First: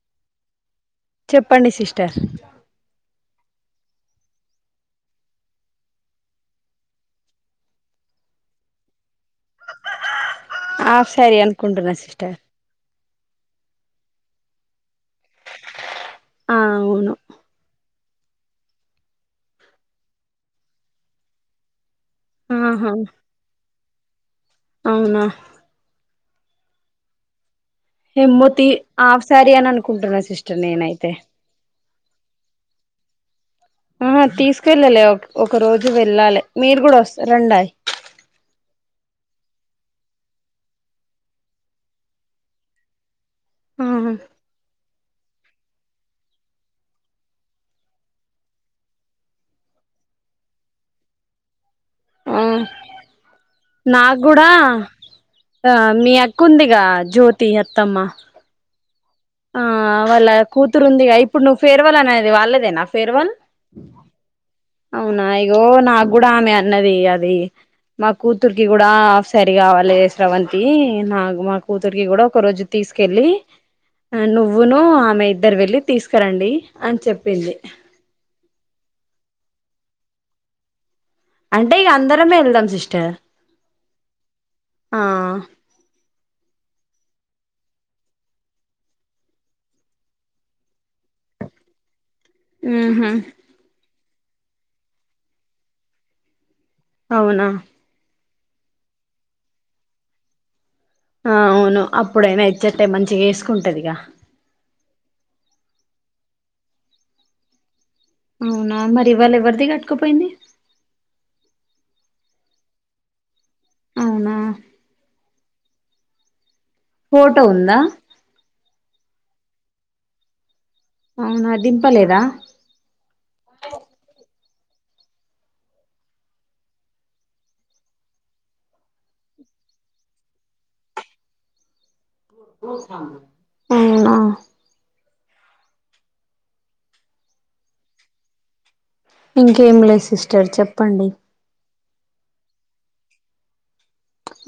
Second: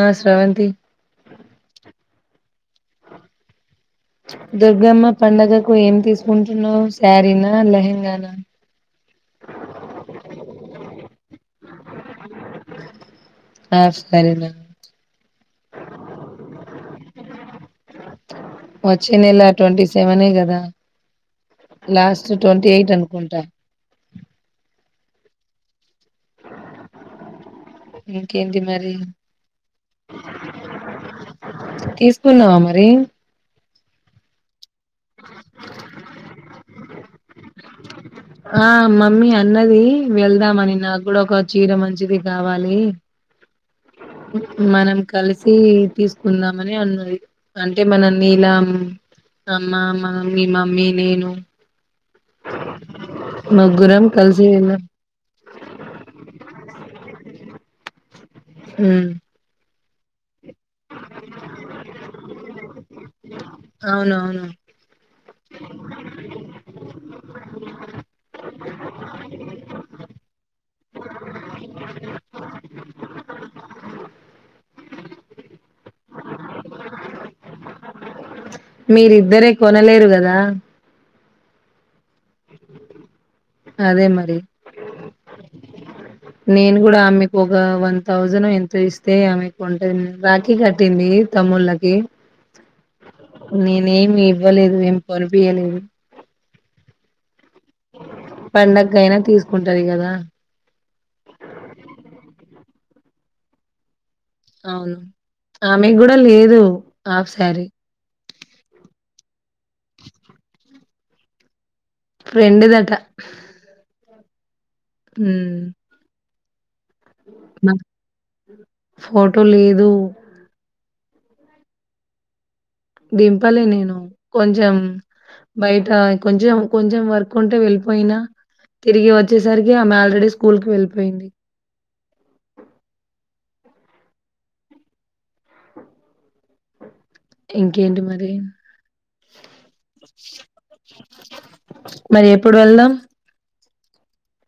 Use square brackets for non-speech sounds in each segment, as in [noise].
ఆ శ్రావంతి చెప్పండి సిస్టర్ దుర్గమ్మ పండగకు ఏం తీసుకుంటున్నావు శారీనా లెహెంగానా కుంటన సిస్టర్ ఆ సరే నన్ ఆ అవును వచ్చే నెల ట్వంటీ సెవెనే కదా లాస్ట్ ట్వంటీ ఎయిట్ అనుకుంట అవున ఇంకేంటి హెముతి మరి ఆఫ్ సారి అని అనుకుంటున్నా సిస్టర్ నేనైతే తీసుకున్నావ మరి ఆ తీసుకెళ్ళాలి ఒక రోజు వెళ్ళాలి మీరు కూడ ఆ మమ్మీ అన్నది వెళ్దామని నాకు కూడ ఒక చీర మంచిది కావాలి ఆహా మనం కలిసి తీసుకుందామని అన్నది అంటే మన నీలా అమ్మామ మీ మమ్మీ నేను ఆ ముగ్గురం నాకు కూడ కలిసి వెళ్ళాం ఆ మీ అక్క ఉందిగా జ్యో తి అత్తమ్మ హు ఆ వాళ్ళ కూతురు ఉంది ఇప్పుడు నువ్వు ఫేర్వల్ అనేది వాళ్ళదేన ఫేర్వల్ అవునవును అవునా ఇగో నాకు కూడ ఆమె అన్నది అది మా కూతుర్కి కూడ ఆఫ్ సారి కావాలి శ్రవ నాగు మా కూతురికి కూడ ఒక రోజు తీసుకెళ్ళి నువ్వును ఆమె ఇద్దరు వెళ్ళి తీసుకురండి అని చెప్పింది మీరిద్దరే కొనలేరు కద అంటే ఇక అందరమే వెళ్దాం సిస్టర్ అదే మరి ఆ నేను కూడ ఆమెకు ఒక వన్ థౌజండ్ ఎంత ఇస్తే ఆమెకుంటుంది రాఖీ కట్టింది తమ్ముళ్ళకి హుహు ఏమి ఇవ్వలేదు ఏం కొనిపియలేదు అవునా పండగ కైయిన తీసుకుంటది కదా చేసుకుంటదిగ అవును ఆమెకు కూడ లేదు హాఫ్ సారీ అవునా మరి ఇవాళ ఎవరిది కట్టుకపోయింది ఫ్రెండు దట అవునా మ్ ఫోటో ఉందా ఫోటో లేదు అవునా దింపలేదా దింపలే నేను కొంచెం బయట కొంచెం కొంచెం వర్క్ ఉంటే వెళ్ళిపోయినా తిరిగి వచ్చేసరికి ఆమె ఆల్రెడీ స్కూల్ కి వెళ్ళిపోయింది అవునా ఇంకేంటి మరి ఇంకేం లేదు సిస్టర్ చెప్పండి మరి ఎప్పుడు వెళ్దాం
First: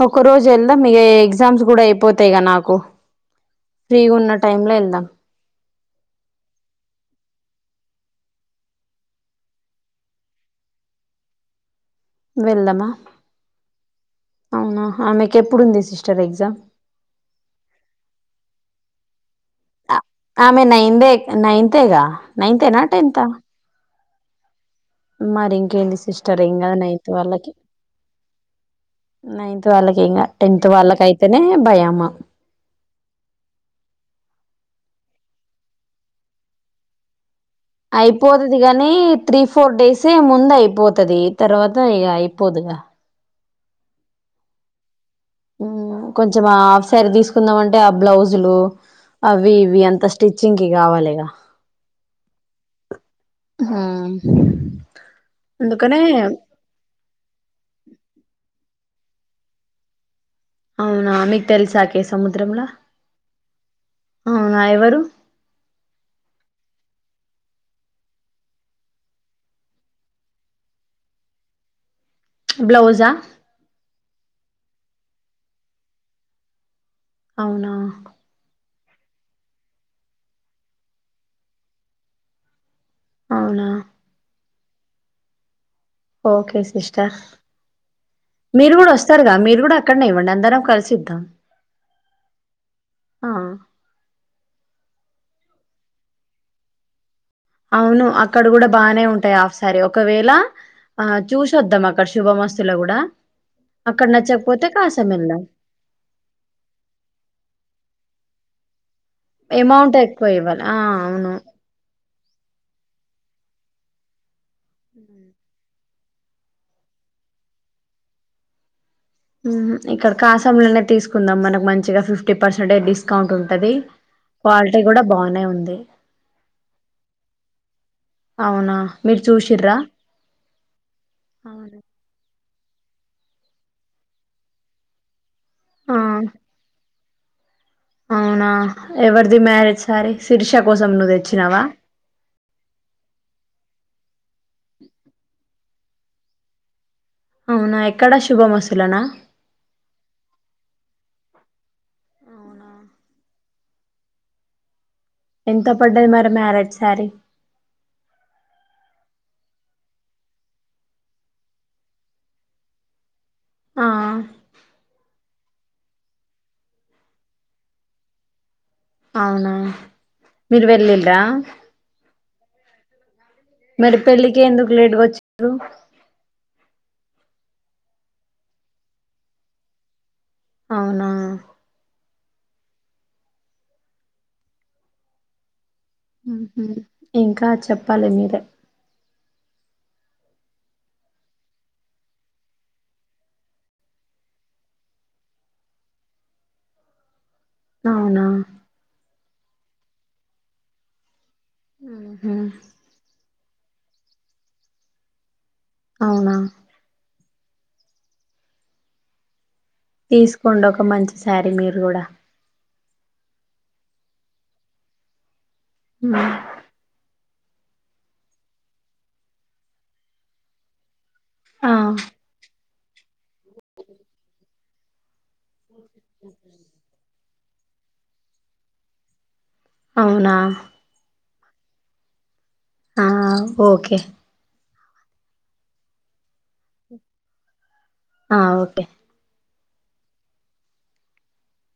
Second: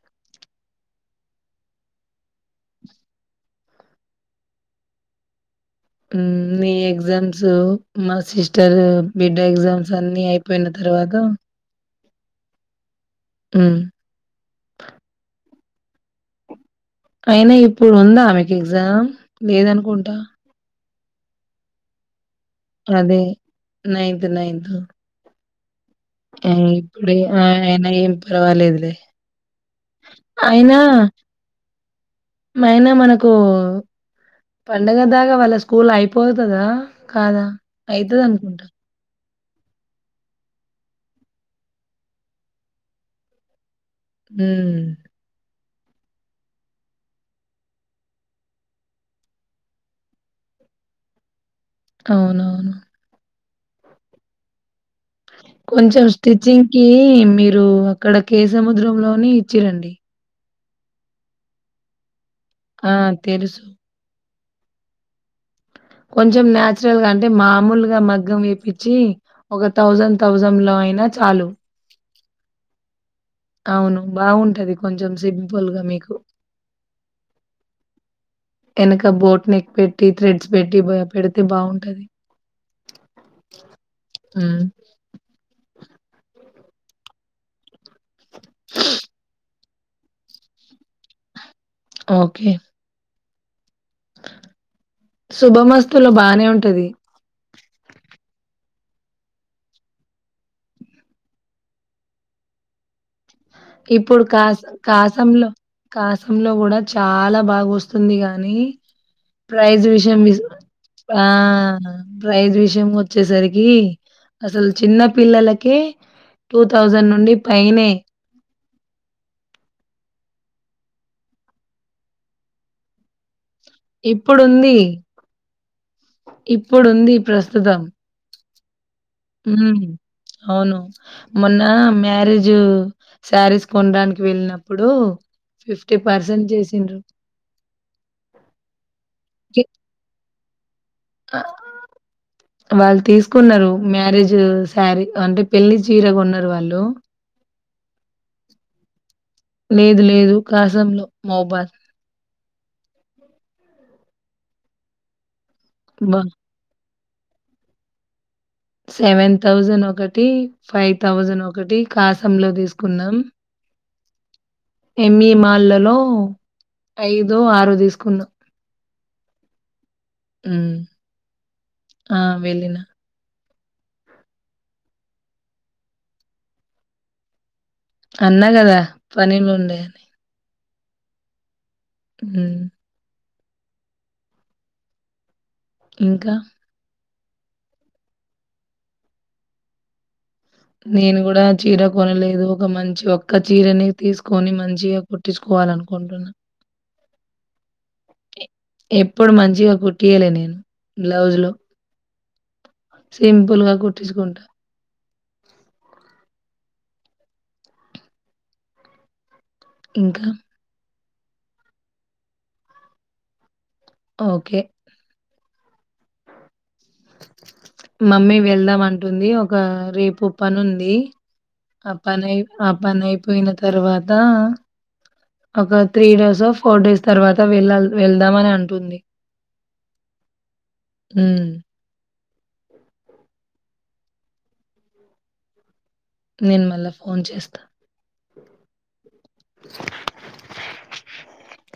ఒక రోజు ఎళ్దాం మీ ఇగ ఎగ్జామ్స్ కూడా అయిపోతాయి గా నాకు ఫ్రీగున్న టైమ్ లో వెళ్దాం మ్ నీ ఎగ్జామ్సు మా సిస్టర్ బిడ్డ ఎగ్జామ్స్ అన్ని అయిపోయిన త ర్వాగ వెళ్దామా అవునా ఆమెకు ఎప్పుడుంది సిస్టర్ ఎగ్జామ్ అయినా ఇప్పుడు ఉందా ఆమెకు ఎగ్జామ్ లేదనుకుంటా [unintelligible] నైన్తేగా నైన్తే నా టెన్తా నైంతు నైంతు మరి ఇంకేంటి ఆ ఇప్పుడె ఆ అయన ఏం పర్వాలేదులే నైన్త్ వాళ్ళకి ఇంగ టెన్త్ వాళ్ళకైతేనే భయము మైనే మనకు పండగ దాకా వాళ్ళ స్కూల్ అయిపోతదా కాదా అయిపోతది అయితదనుకుంటా. గాని త్రీ ఫోర్ డేసే ముందు అయిపోతది తర్వాత ఇగ అయిపోదుగా ఊ ఊ కొంచెం ఆ ఆఫ్సారి తీసుకుందాం అంటే ఆ బ్లౌజులు అవి ఇవి అంత స్విచ్చింగ్ కి కావాలిగా అవునవును. అహా కొంచెం స్టిచ్చింగ్ కి మీరు అక్కడ కే సముద్రం లోనే ఇచ్చిరండి అవునా మీకు తెలిసాకే ఆ తెలుసు అవునా ఎవరు కొంచెం నాచురల్ గా అంటే మామూలుగా మగ్గం వేపిచ్చి ఒగ థౌజండ్ థౌసండ్ లో అయినా చాలు బ్లౌజా అవును బాగుంటది కొంచెం సింపుల్గా మీకు అవునా ఎనక బోట్ నెక్ పెట్టి థ్రెడ్స్ పెట్టి పెడితే బావుంటది అవునా ఊమ్ ఓకే సిస్టర్ మీరు గూడా వస్తారుగా మీరు గుడా అక్కన్నే ఇవ్వండి అందరం కలిసిద్దం ఓకే ఆ శుభమస్తులో బానే ఉంటది అవును అక్కడ గూడా బానే ఉంటాయి ఆఫ్ శారి ఒకవేళ ఆ చూసొద్దాం అక్కడ శుభ మస్తులో గూడా ఇప్పుడు కాస కాసంలో కాసంలో గుడా చాలా బాగా వస్తుందిగా ని ప్రైజ్ అమౌంట్ విష ఎక్కువ ఇవ్వాలి ఆ ఆ అవును ప్రైజ్ విషయం వచ్చేసరికి అసలు చిన్న పిల్లలకే టూ థౌసండ్ నుండి పైనే హ్మ్ హు ఇక్కడ కాసాం లోనే తీసుకుందాం మనకు మంచిగా ఫిఫ్టీ పర్సెంట్ డిస్కౌంట్ ఉంటుంది అంటది క్వాలిటీ ఇప్పుడుంది. కూడా బానే ఉంది ఇప్పుడుంది అవునా మీరు చూసిర్రా ఉమ్ అవును మొన్న అవును మ్యారేజ్ జు శారీస్ కొనడానికి వెళ్ళినప్పుడు ఆ ఫిఫ్టీ పర్సెంట్ చేసిండ్రు అవునా ఎవరిది కి మ్యారేజ్ సారి శిరిష ఆ వాళ్ళు తీసుకున్నారు మ్యారేజ్ శారీ అంటే పెళ్లి చీర కొన్నారు వాళ్ళు అవునా ఎక్కడా శుభమస్తు లోన లేదు లేదు కాసంలో మహబూబబాద్ ఎంత పడ్డది బ మరి మ్యారేట్ శారీ సెవెన్ థౌజండ్ ఒకటి ఫైవ్ థౌజండ్ ఒకటి కాసం లో తీసుకున్నామ్ ఆ మ్ వి మాళ్ళలో ఐదో ఆరు తీసుకున్నాం అవునా మీరు హ్మ్. వెల్లిండ్రా ఆ! వెళ్ళిన. మరి పెళ్ళి కే ఎందుకు లేట్ వచ్చానారు అన్నా గదా పనులు ఉండేయని అవునా ఉమ్ ఇంకా హ్మ్ హు ఇంకా చెప్పాలి మీరే నేను కూడా చీర కొనలేదు ఒక మంచి ఒక్క చీరని తీసుకొని మంచిగా కుట్టించుకో వాల అనుకుంటున్నా అవునా ఇప్పుడు మంచిగా కుట్టియ్యాలే నేను బ్లౌజ్ లో ఊహు. సింపుల్ పులుగా కుట్టించుకుంటా అవునా ఇంకా తీసుకోండి ఒక మంచి శారీ మీరు కూడా ఓకే ఉమ్ మమ్మీ వెళ్దాం అంటుంది ఒక రేపు పని ఉంది ఆ పని అయి ఆ పని అయిపోయిన తర్వాత ఒక త్రీ డేస్ ఓ ఫోర్ డేస్ తర్వాత త వెళ వెళ్దామని అంటుంది అవునా మ్ ఆ ఓకే నేను మళ్ళా ఫోన్ చేస్తా ఆ ఓకే [inaudible]